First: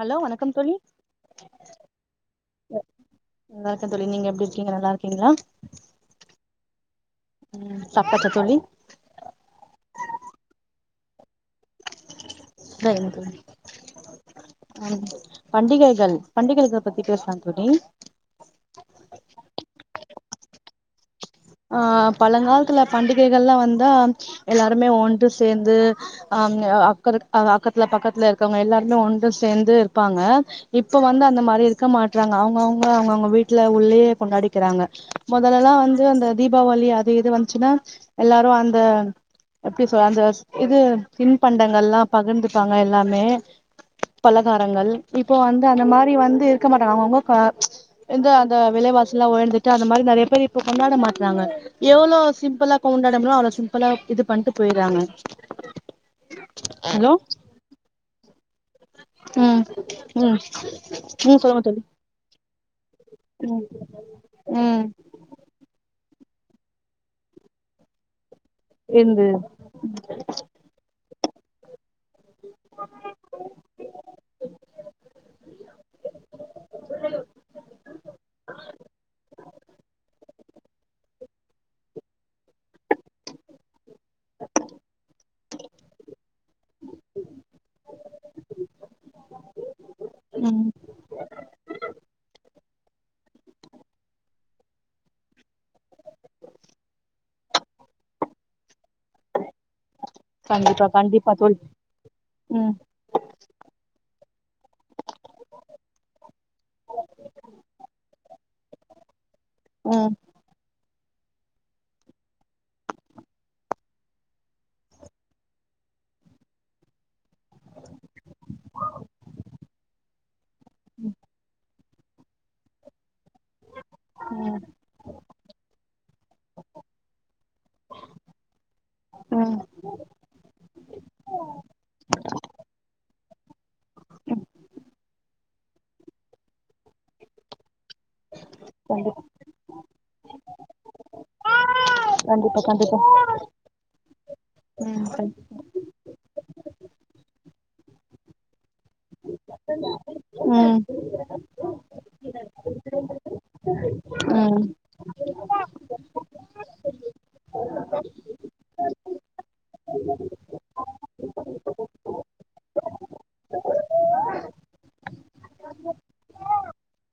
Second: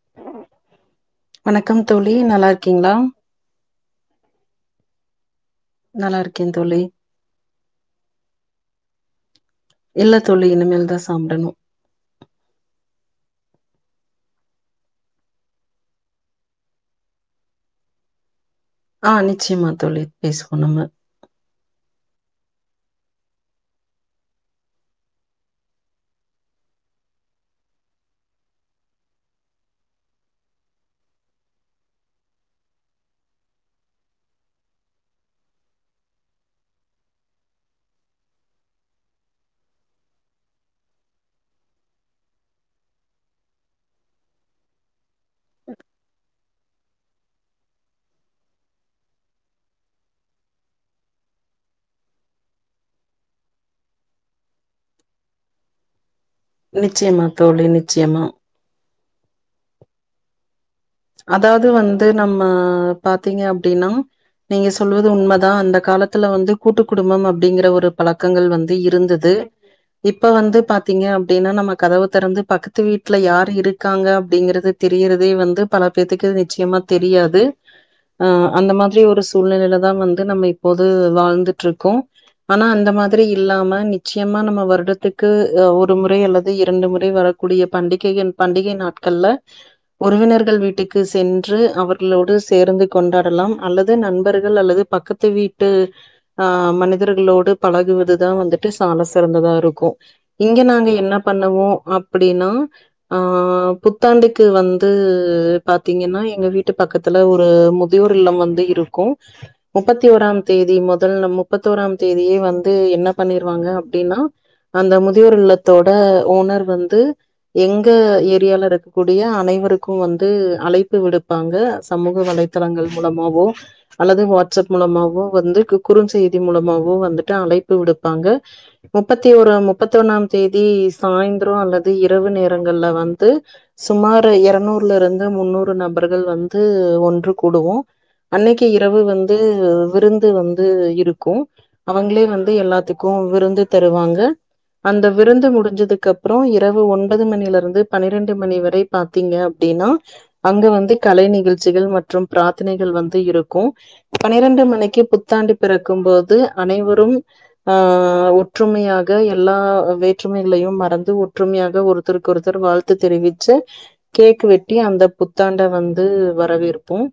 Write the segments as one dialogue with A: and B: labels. A: hello வணக்கம் தோழி
B: வணக்கம் தோழி நல்லாருக்கீங்ளா
A: நல்லாருக்க தோழி நீங்க எப்டி இருக்கீங்க நல்லா இருக்கீங்ளா
B: நல்லா இருக்கே தோழி
A: ம் சாப்டாச்சா தோழி
B: இல்ல தோழி இனிமேல் தா சாப்டணு
A: சரிங்க தோழி வணக்கம் தோழி பண்டிகைகள் பண்டிகைகள் பத்தி பேசலா தோழி
B: ஆ நிச்சயமா தோழி பேசுவோ நம்ம
A: ஆ பழங்காலத்துல பண்டிகைகள்லா வந்தா எல்லாருமே ஒன்று சேந்து அம் அக்க அக்கத்துல பக்கத்துல இருக்கவங்க எல்லாருமே ஒண்று சேந்து இருப்பாங்க இப்ப வந்து அந்த மாரி இருக்க மாட்றாங்க அவங்கவுங்க அவங்கவுங்க வீட்ல உள்ளயே கொண்டாடிக்கிறாங்க மொதலெல்லா வந்து அந்த தீபாவளி அது இது வந்ச்சுனா எல்லாரு அந்த எப்டி சொல்ல அந்த இது தின் பண்டங்கள்லா பகிர்ந்துப்பாங்க எல்லாமே பலகாரங்கள் இப்போ வந்து அந்த மாரி வந்து இருக்க மாட்டாங்க அவங்கவுங்க ப்ச் இந்தந்த விலைவாசில்லா உயர்ந்துட்டு அந்த மாரி நெறய பேர் இப்ப கொண்டாட மாட் றாங்க எவ்ளோ சிம்ப்பிளா கொண்டாட ங்களோ அவ்ளோ சிம்பிளா இது பண்ணிட்டு போயிற்றாங்க
B: நிச்சயமா தோழி நிச்சயமா
A: ம் ம் ம் சொல்லுங்க
B: அதாவது
A: தோழி
B: வந்து நம்ம பாத்தீங்க அப்டின்னா நீங்க
A: ம்
B: சொல்வது உண்மதா அந்த காலத் த்துல வந்து கூட்டு குடும்பம் அப்டிங்குற ஒரு பழக்கங்கள் வந்து
A: இருந்து
B: இருந்தது இப்ப வந்து பாத்தீங்க அப்டின்னா நம்ம கதவ திறந்து பக்கத்து வீட்ல யார் இருக்காங்க அப்டிங்றது தெரியிறதே வந்து இப்பதேக்கு நிச்சயமா தெரியாது அந்த மாதிரி ஒரு சூழ்நெலயில தா வந்து நம்ம இப்போது வாழ்ந்ட்டு இருக்கோம் ஆனா அந்த மாதிரி இல்லாம நிச்சயமா நம்ம வருடத்துக்கு ஒரு முறை அல்லது இரண்டு முறை வர கூடிய பண்டிகைகள் பண்டிகை நாட்கள்ல உறவினர்கள்
A: ம்
B: வீட்டுக் கு சென்று அவர்களோடு சேர்ந்து கொண்டாடலாம் அல்லது நண்பர்கள் அல்லது பக்கத்து வீட்டு ஆ மனிதர்களோடு பழகுவதுதா வந்துட்டு சால சிறந்ததா இருக் கு இங்க
A: கண்டிப்பா
B: நாங்க என்ன
A: கண்டிப்பா தோழி
B: பண்ணுவோம் அப்படின்னா
A: ம்
B: ஆ புத்தாண்டுக்கு வந்து பாத்தீங்கனா எங்க வீட்டு பக்கத்துல ஒரு முதியோர் இல்லம் வந்து இருக்கு முப்பத்தி
A: ம்
B: ஓராம் தேதி முதல் முப்பத்திஒராம் தேதியே வந்து என்ன பண்ணிருவாங்க அப்டின்னா அந்த முதியோர் இல்லத்தோட ஓனர் வந்து எங்க ஏரியால இருக்கக்கூடி ம் அனைவருக்கு வந்து அழைப்பு விடுப்பாங்க சமூக வலைதளங்கள் மூலமாவோ அல்லது வாட்ஸ்அப் மூலமாவோ வந்து கு குறுஞ்செய்தி மூலமாவோ வந்துட்டு அழைப்பு விடுப்பாங்க முப்பத்தி ஒரு
A: ம்
B: முப்பத்தி ஒன்னாம் தேதி சாய்ந்திரோ அல்லது இரவு நேரங்கள்ல வந்து சுமார் இருநூறு முந்நூறு நபர்கள் வந்து ஒன்று கூடுவோ அன்னைக்கு இரவு வந்து விருந்து வந்து இருக்கு அவங்களே வந்து
A: கண்டிப்பா கண்டிப்பா
B: எல்லாத்துக்கு விருந்து தருவாங்க அந்த
A: ம்
B: விருந்து முடிஞ்சதுக்கு அப்புறோ இரவு ஒன்பது மணியிலிருந்து பன்னிரெண்டு மணி வரை பாத்தீங்க அப்டின்னா அங்க
A: ம்
B: வந்து கலை நிகழ்ச்சிகள் மற்றும் பிரார்த்தனைகள் வந்து இருக்கு பன்னிரண்டு
A: ம்
B: மணிக்கு புத்தாண்டு பிறக்கும்போது அனைவரும் ஆ ஒற்றுமையாக எல்லா வேற்றுமைகளையும் மறந்து ஒற்றுமையாக ஒருத் த்தருக்கு ஒருத்தர் வாழ்த்து தெரிவிச்சு கேக் வெட்டி அந்த புத்தாண்ட வந்து வரவேற் போம்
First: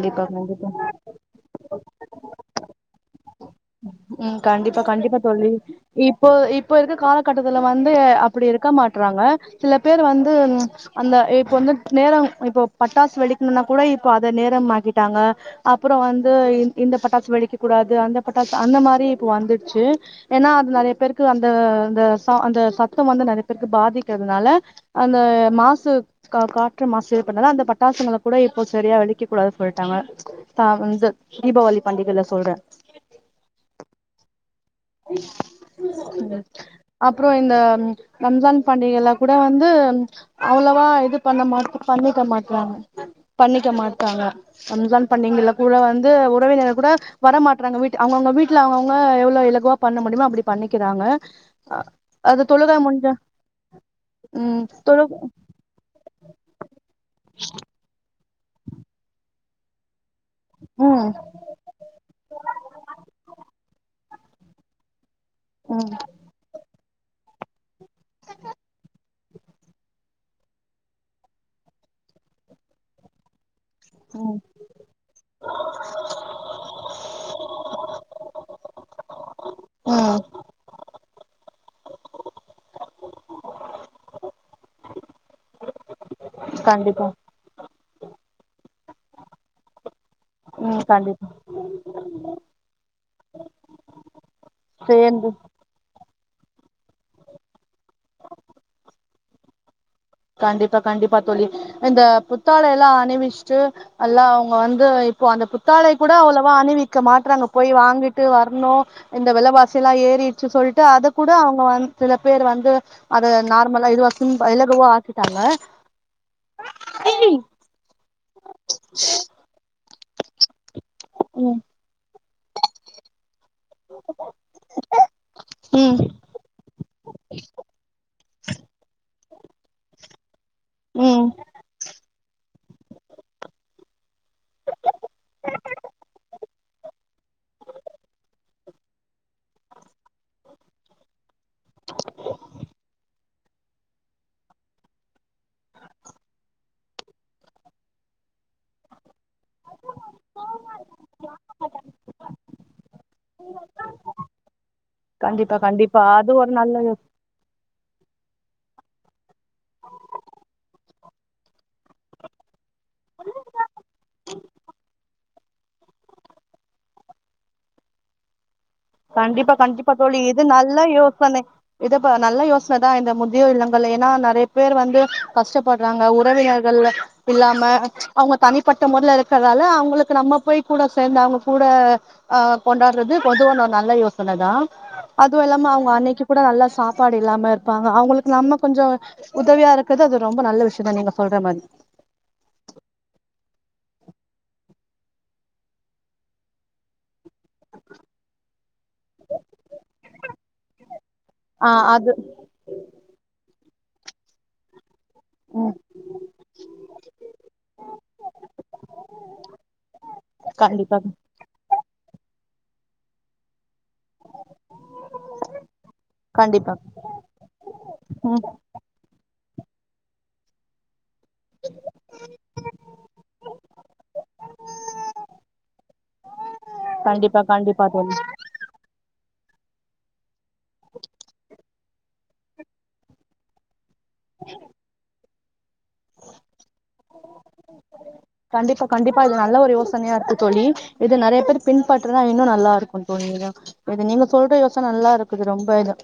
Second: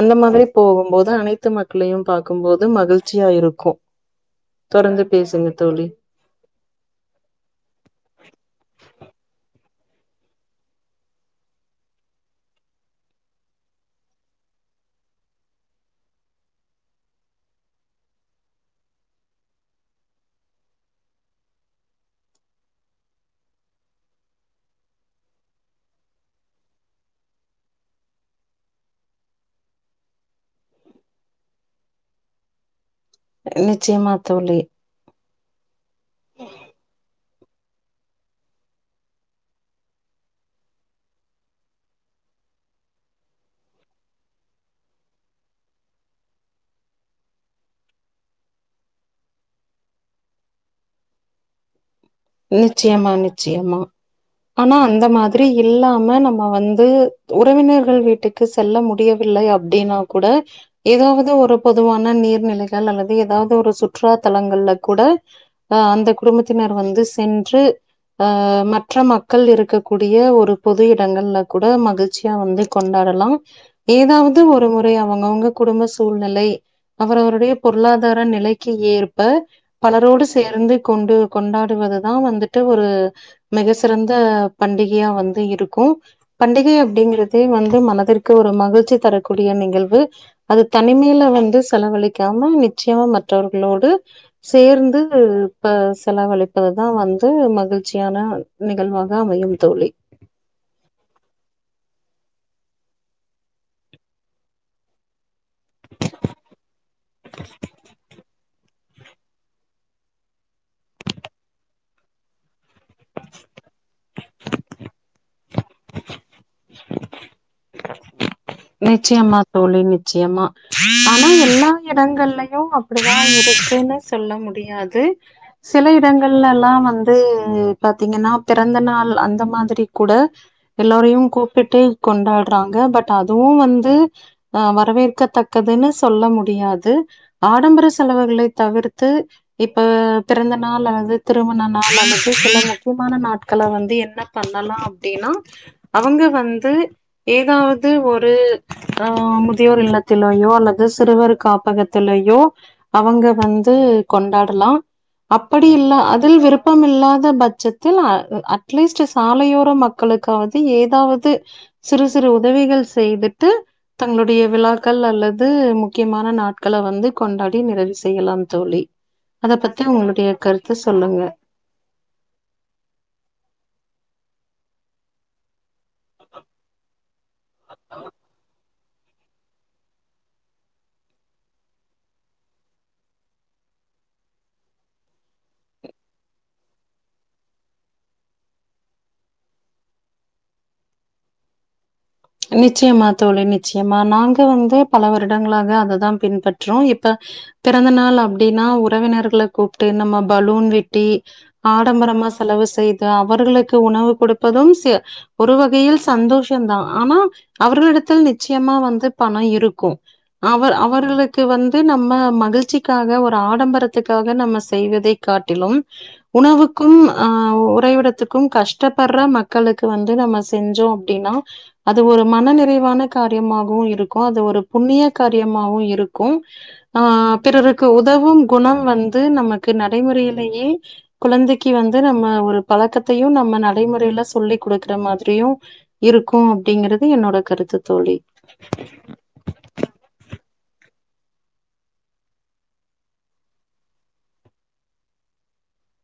B: அந்த மாதிரி
A: கண்டிப்பா
B: போகும்போது அனைத்து மக்களையும் பார்க்கும்போது மகிழ்ச்சியா இருக்கும்
A: ம் கண்டிப்பா
B: தொடர்ந்து
A: கண்டிப்பா
B: பேசுங்க
A: தோழி இப்ப இப்போ இருக்க காலகட்டத்துல வந்து அப்டி இருக்க மாட்டறாங்க சில பேர் வந்து அந்த இப்ப வந்து நேரம் இப்போ பட்டாசு வெடிக்கணுனா கூட இப்போ அத நேரம் ஆக்கிட்டாங்க அப்புற வந்து இந்த பட்டாசு வெடிக்க கூடாது அந்த பட்டாசு அந்த மாரி இப்ப வந்துடுச்சு ஏன்னா அது நெறைய பேருக்கு அந்த அந்த ச அந்த சத்தம் வந்து நெறைய பேருக்கு பாதிக்கிறதுனால அந்த மாசு கா காற்று மாசு பட்னால அந்த பட்டாசுங்கள கூட இப்போ சரியா வெடிக்கக் கூடாது சொல்ட்டாங்க தா ரம்ச தீபாவளி பண்டிகைல சொல்றே
B: நிச்சியமா தோழி
A: அப் றோ இந்த ரம்ஜான் பண்டிகைல கூட வந்து அவ்ளவா இது பண்ண மாட் பண்ணிக்க மாட்றாங்க பண்ணிக்க மாட்டாங்க ரம்ஜான் பண்டிங்கல்ல கூட வந்து உறவினர் கூட வரமாட்றாங்க வீட்டு அவுங்கவுங்க வீட்ல அவுங்கவுங்க எவ்ளோ இலகுவா பண்ண முடியுமா அப்பிடி பண்ணிக்கிறாங்க அ
B: நிச்சயமா நிச்சயமா
A: ம்
B: ஆனா
A: தொழு
B: அந்த மாதிரி இல்லாம நம்ம வந்து உறவினர் கள் வீட்டுக்கு செல்ல முடியவில்லை அப்டினா கூட
A: ம்
B: எதாவது ஒரு பொதுவான நீர்நிலைகள் அல்லது எதாவ்து ஒரு சுற்றுலா தலங்கள்ல கூட அ
A: ம்
B: அந்த குடும்பத்தினர் வந்து சென்று அ மற்ற மக் கள் இருக்கக்கூடிய ஒரு பொது இடங்கள்ல கூட மகிழ்ச்சியா வந்து கொண்டாடலா ஏதாவது ஒரு முறை அவங்கவங்க குடும்ப சூழ்நிலை அவரவருடைய பொருளாதார நிலைக்கு ஏற்ப
A: ம்
B: பலரோடு சேர்ந்து கொண்டு கொண்டாடுவது தா வந்துட்டு ஒரு மிக சிறந்த பண்டிகையா வந்து இருக்கு பண்டிகை
A: கண்டிப்பா
B: அப்டிங்கறதே வந்து மனதிற்கு ஒரு மகிழ்ச்சி தரக்கூடிய நிகழ்வு அது
A: ம்
B: தனிமைல
A: கண்டிப்பா
B: வந்து செலவழிக்காம நிச்சயமா மற்றவர்களோடு சேர்ந்து ப செலவழிப்பது தா வந்து மகிழ்ச்சியான நிகழ்வாக அமையும் தோழி
A: கண்டிப்பா கண்டிப்பா தோழி இந்த புத்தாடை எல்லா அணிவிஸ்ட்டு அல்லா அவுங்க வந்து இப்போ அந்த புத் தாடை கூட அவ்வளவா அணிவிக்க மாட்றாங்க போய் வாங்கி ட்டு வர்ணு இந்த விலவாசி எல்லா ஏறிர்ச்சு சொல்ட்டு அத கூட அவுங்க வந் சில பேர் வந்து அத நார்மலா இதுவா சிம்ப் இலகுவா ஆக்கிட்டாங்க
B: நிச்சயமா தோழி நிச்சயமா ஆனா
A: ம்
B: எல்லா எடங்கள்லயு அப்பிடிதா இருக் குன்னு சொல்ல முடியாது சில
A: ம்
B: இடங்கள்லெல்லா வந்து பாத்தீங்க ன்னா பிறந்த நாள் அந்த மாதிரி கூட
A: ம்
B: எல்லோரையும் கூ ப்பிட்டு கொண்டாட்றாங்க பட் அதுவு வந்து அ வரவேற்கத்தக்கதுனு சொல்ல முடியாது ஆடம்பர செலவுகளை தவிர்த்து இப்ப பிறந்த நாள் அது திருமண நாள் அல்லது சில முக்கியமான நாட்கள வந்து என்ன பண்ணலா அப்டின்னா அவங்க வந்து ஏதாவது ஒரு ஆ முதியோர் இல்லத்துலயோ அல்லது சிறுவர் காப்பகத்துலயோ அவங்க வந்து கொண்டாடலா
A: கண்டிப்பா
B: அப்படி இல்ல
A: கண்டிப்பா அது
B: அதில்
A: ஒரு
B: விருப்பம்
A: நல்ல
B: இல்லாத பட்ச த்தில் அ அட்லீஸ்ட்டு சாலையோர மக்களுக்காவது ஏதாவது சிறு சிறு உதவிகள் செய்துட்டு தங்களுடைய விழாக்கள் அல்லது முக்கியமான நாட்கள வந்து கொண்டாடி நிறைவு செய்யலாம் தோழி அத
A: கண்டிப்பா
B: பத்தி
A: கண்டிப்பா தோழி
B: உங்களுடைய
A: இது
B: கருத்து
A: நல்ல
B: சொல்லுங்க
A: யோசனை இதப்ப நல்ல யோஸ்ன தா இந்த முதியோர் இல்லங்கள் ஏனா நெறைய பேர் வந்து கஷ்டப்பட்றாங்க உறவினர்கள் அ இல்லாம அவுங்க தனிப்பட்ட மொறல இருக்கற்தால அவுங்களுக்கு நம்ம போய் கூட சேந்து அவுங்க கூட அ கொண்டாட்றது பொதுவான நல்ல யோசன தா அதுவு இல்லாம அவுங்க அன்னைக்கி கூட நல்ல சாப்பாடு இல்லாம இர்ப்பாங்க அவுங்களுக்கு நம்ம கொஞ்சோ உதவியா இருக்கறது அது ரொம்ப நல்ல விஷ்யோந்தா நீங்க சொல்ற மாதி
B: நிச்சயமா தோழி நிச்சயமா நாங்க வந்து பல வருடங்களாக அததான் பின்பற்றுறோம் இப்ப பிறந்த நாள் அப்டின்னா உறவினர்கள கூப்ட்டு நம்ம பலூன் வெட்டி
A: ஆ அது
B: ஆடம்பரமா செலவு செய்து அவர்களுக்கு உணவு குடுப்பதும் ஒரு வகையில் சந்தோஷந்தா ஆனா, அவர்களிடத்தில் நிச்சயமா வந்து பணம் இருக்கும் அவர்
A: கண்டிப்பா
B: அவர்கள் க்கு வந்து நம்ம மகிழ்ச்சிக்காக ஒரு ஆடம்பரத்துக்காக நம்ம செய்வதை காட்டிலும்
A: கண்டிப்பா
B: உணவுக்கும்
A: ம்
B: உறைவிடத்துக்கும் கஷ் டப்படுற மக்களுக்கு வந்து நம்ம செஞ்சோ அப்டின்னா அது ஒரு மன நிறைவான காரியமாகவும் இருக்கும் அது ஒரு புண்ணிய காரியமாவு இருக்கும் ஆ
A: கண்டிப்பா
B: பிறருக்கு
A: கண்டிப்பா தோழி
B: உதவும் குணம் வந்து நமக்கு நடைமுறையிலேயே குழந்தைக்கு வந்து நம்ம ஒரு பழக்கத்தையு நம்ம நடைமுறைல சொல்லி் குடுக்குற மாதிரியும் இருக்கும் அப்படிங்கறிறது என்னோட கருத்து தோழி
A: கண்டிப்பா கண்டிப்பா இது ஓரு நல்ல ஒரு யோசனையா இருக்கு தோழி இது நெறைய பேர் பின்பற்றுதா இன்னு நல்லா ருக்கும் தோழி இதாக்கா இது நீங்க சொல்ற யோசன நல்லா இருக்குது ரொம்ப இது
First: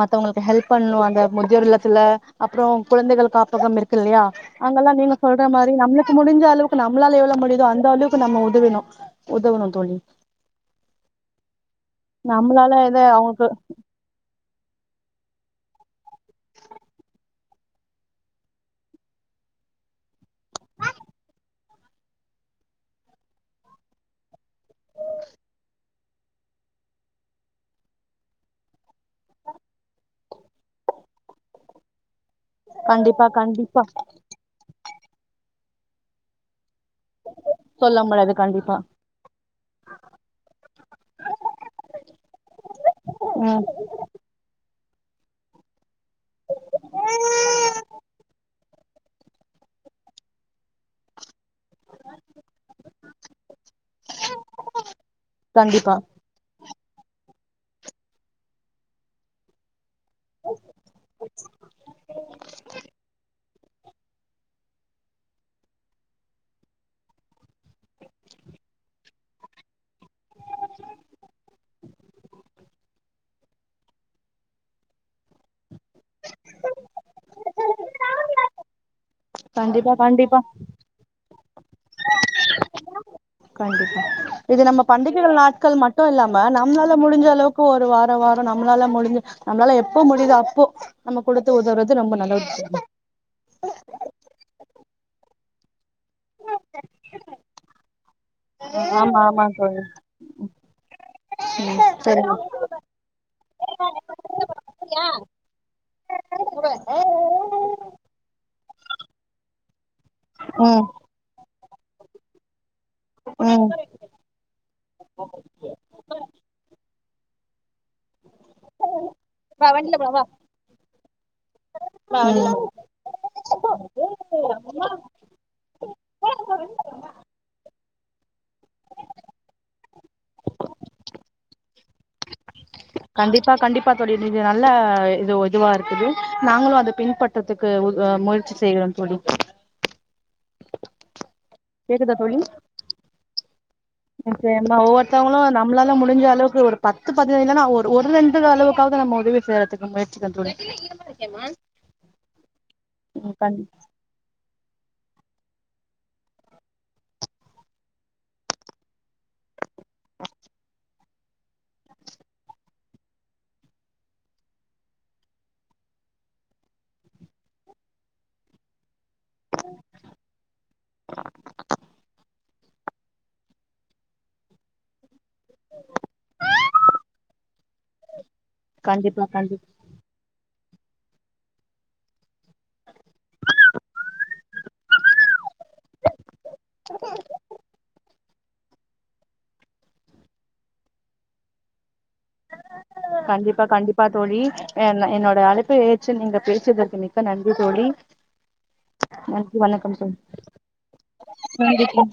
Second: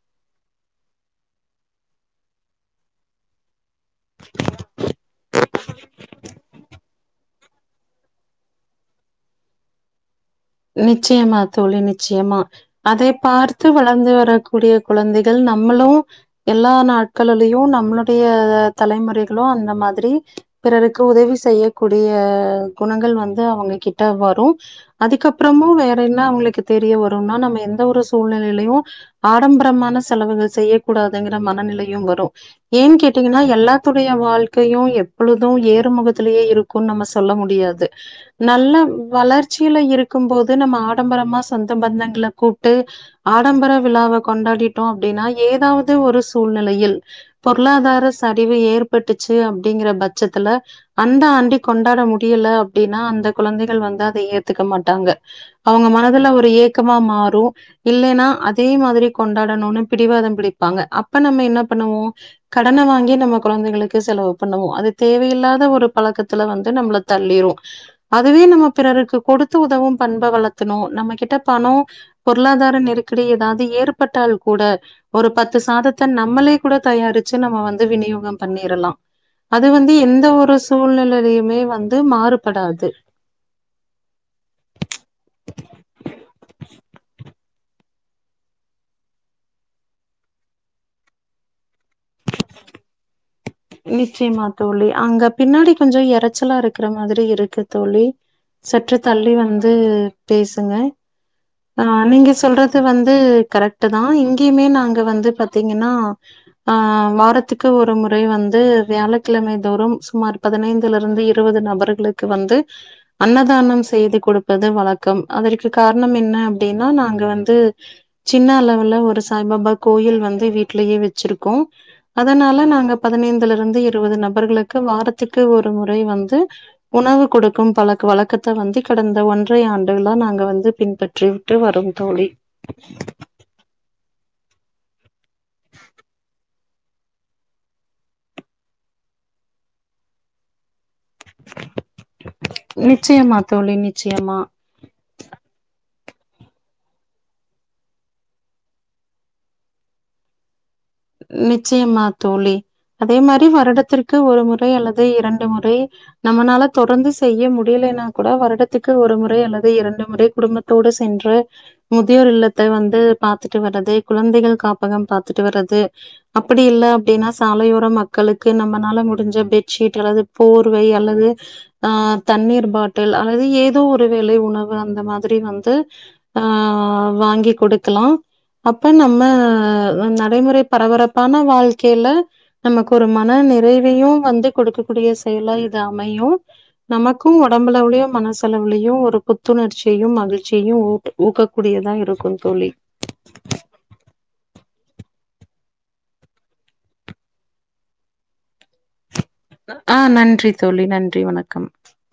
A: மத்தவங்களுக்கு ஹெல்ப் பண்ணணு அந்த முதியோர் இல்லத்துல அப்றோ குழந்தைகள் காப்பகம் இருக்கு இல்லையா அங்கெல்லா நீங்க சொல்ற மாரி நம்ளுக்கு முடிஞ்ச அளவுக்கு நம்மளால எவ்ளோ முடியுதோ அந்த அளவுக்கு நம்ம உதவிணு உதவ்ணு தோழி
B: நிச்சயமா தோழி நிச்சயமா
A: நம்மளால எத
B: அதை
A: அவங்களுக்கு
B: பார்த்து வள் வளந்து வரக்கூடிய குழந்தைகள் நம்மளும் எல்லா நாட்களலயு நம்மளுடைய தலைமுறைகளும் அந்த மாதிரி பிறருக்கு உதவி செய்யக்கூடிய குணங்கள் வந்து அவங்க கிட்ட வரும் அதுக்கப் அப்றமு வேற என்ன அவங்களுக்கு தெரிய வரும்னா நம்ம எந்த ஒரு சூழ்நிலயிலையு ஆடம்பரமான செலவுகள் செய்ய கூடாதுங்கிற மனநிலையு வரு ஏங்
A: கண்டிப்பா
B: கேட்டீங்கன்னா
A: கண்டிப்பா
B: எல்லாத்துடைய வாழ்க்கையும் எப்பொழுதும் ஏறுமுகத்திலேயே இருக் க்கும் நம்ம சொல்ல முடியாது
A: சொல்ல முடியாது கண்டிப்பா
B: நல்ல வளர்ச்சியில இருக்கு க்கும் போது நம்ம ஆடம்பரமா சொந்த பந்தங்கள கூப்புட்டு
A: ம்
B: ஆடம்பரம் விழாவ கொண்டாடிட்டோ அப்டின்னா ஏதாவ்து த்து ஒரு சூழ்நிலையில் பொருளாதார சரிவு ஏற் பட்டுச்சு அப்டிங்கிற பச்சத்துல அந்த ஆண்டே கொண்டாட முடியல அப்படின்னா அந்த குழந்தைகள் வந்தா அத ஏத்துக்க மாட்டாங்க அவங்க
A: கண்டிப்பா
B: மனதுல ஒரு ஏக் கமா மாறும் இல்லைன்னா அதே மாதிரி கொண்டாடணுனு பிடிவாதம் பிடிப்பாங்க அப்ப நம்ம என்ன பண்ணுவோ கடன வாங்கி நம்ம குழந்தைகளுக்கு செலவு பண்ணுவோ அது தேவையில்லாத ஒரு பழக்கத்துல வந்து நம்மள தள்ளிரும் அதுவே நம்ம பிறருக்கு கொடுத்து உதவும் பண்ப வளத்தணு நம்ம கிட்ட பணோ பொருளாதார நெருக்கடி ஏதாவ்து ஏற்பட்டால் கூட ஒரு பத்து சாதத்த நம்மளே கூட தயாரிச்சு நம்ம வந்து விநியோகம் பண்ணிறலா அது
A: கண்டிப்பா
B: வந்து எந்த
A: கண்டிப்பா
B: ஒரு சூழ்நிலையிலயுமே வந்து மாறுபடாது
A: கண்டிப்பா இது நம்ம பண்டிகைகள் நாட்கள் மட்டும் இல்லாம நம்மளால முடிஞ்ச அளவுக்கு க்கு ஒரு வார வாரோ நம்மளால முடிஞ்சு நம்மளால எப்போ முடியுதோ அப்போ நம்ம குடுத்து உதவ்றது ரொம்ப நல்ல ஒரு விஷயம்
B: நிச்சயமா தோழி அங்க பின்னாடி கொஞ்சோ எ ச்சலா இருக்கிற மாதிரி இருக்கு தோழி சற்று
A: ஆமா
B: தள்ளி
A: ஆமா
B: வந்து
A: தோழி
B: பேசுங்க
A: ம்
B: ஆ நீங்க
A: சரிங்க
B: சொல்றது வந்து கரெக்ட் தான் இங்கயுமே நாங்க வந்து பாத்தீங்கன்னா ஆ வாரத்துக்கு ஒரு முறை வந்து வியாழக்கிழமை தோறும் சுமார்
A: ம்
B: பதினைந்துலருந்து இரு எழுவது நபர்களுக்கு வந்து
A: ம்
B: அன்னதானம் செய்து கொடுப்பது வழக்கம் அதற்கு காரணம் என்ன என்ன அப்டினா நாங்க வந்து சின்ன அளவுல ஒரு சாய்பாபா கோயில் வந்து வீட்லயே வெச்சிருக்கோ
A: ம்
B: அதனால நாங்க பதினைந்துல இருந்து இருவது நபர்களுக்கு வாரத்துக்கு ஒரு முறை வந்து உணவு கொடுக்கும் பழக்க வழக்கத் த வந்து கடந்த ஒன்றை ஆண்டுகளா நாங்க வந்து பின்பற்றிவிட்டு வரோ தோழி
A: கண்டிப்பா கண்டிப்பா தோழி இது நல்ல இது இதுவா இருக்குது நாங்களும் அதை பின்பற்றறதுக்கு முயற்சி செய்கறோம் தோழி
B: [inaudible]
A: கேக்குதா தோழி
B: நிச்சியம்மா தோழி நி
A: எனக்கு நம்ம ஒவ்வொருத்தவ்ங்களு நம்மளால முடிஞ்ச அளவுக்கு ஒரு பத்து பதினை இல்லனா ஒரு ஒரு ரெண்டு அளவுக்காவ்து நம்ம உதவி செய்றதுக்கு முயற்ச்சிக்கற தோழி
B: நிச்சியமா தோழி அதே
A: ம்
B: மாரி
A: கண்
B: வருடத்திற்கு ஒரு முறை அல்லது இரெண்டு முறை நம்மனால தொடர்ந்து செய்ய முடியலேனாக்கூட வருடத்துக்கு ஒரு முறை அல்லது இரெண்டு முறை குடும்பத்தோடு செ சென்று முதியோர் இல்லத்த வந்து பாத்துட்டு வர்றது குழந்தைகள் காப்பகம் பாத்துட்டு வர்றது அப்டி இல்ல அப்டின்னா சாலையோர மக்களுக்கு நம்மனால மு டிஞ்சா பெட்சீட் அல்லது போர்வை அல்லது ஆ தண்ணீர் பாட் டில் அல்லது ஏதோ ஒரு வேலை உணவு அந்த மாதிரி வந் து ஆ வாங்கி கொடுக்கலா அப்ப
A: கண்டிப்பா
B: நம்ம
A: கண்டிப்
B: நடைமுறை பரபரப்பான வாழ்க்கைல நமக்கு ஒரு மன நிறைவையு வந்து கொடுக்கக்கூடிய செயலா இது அமையு நமக்கு ஒடம்பு அளவுலயு மனசலவுலயு ஒரு புத்துணர்ச்சியு மகிழ்ச்சியு ஊட்டு ஊக்கக்கூடியதா இருக்கு தோழி
A: கண்டிப்பா கண்டிப்பா தோழி என் என்னோட அழைப்பு எற்று நீங்க பேசியதற்கு மிக்க நன்றி தோழி வணக்
B: ஆ நன்றி தோழி நன்றி வணக்கம்
A: நன்றி தோழி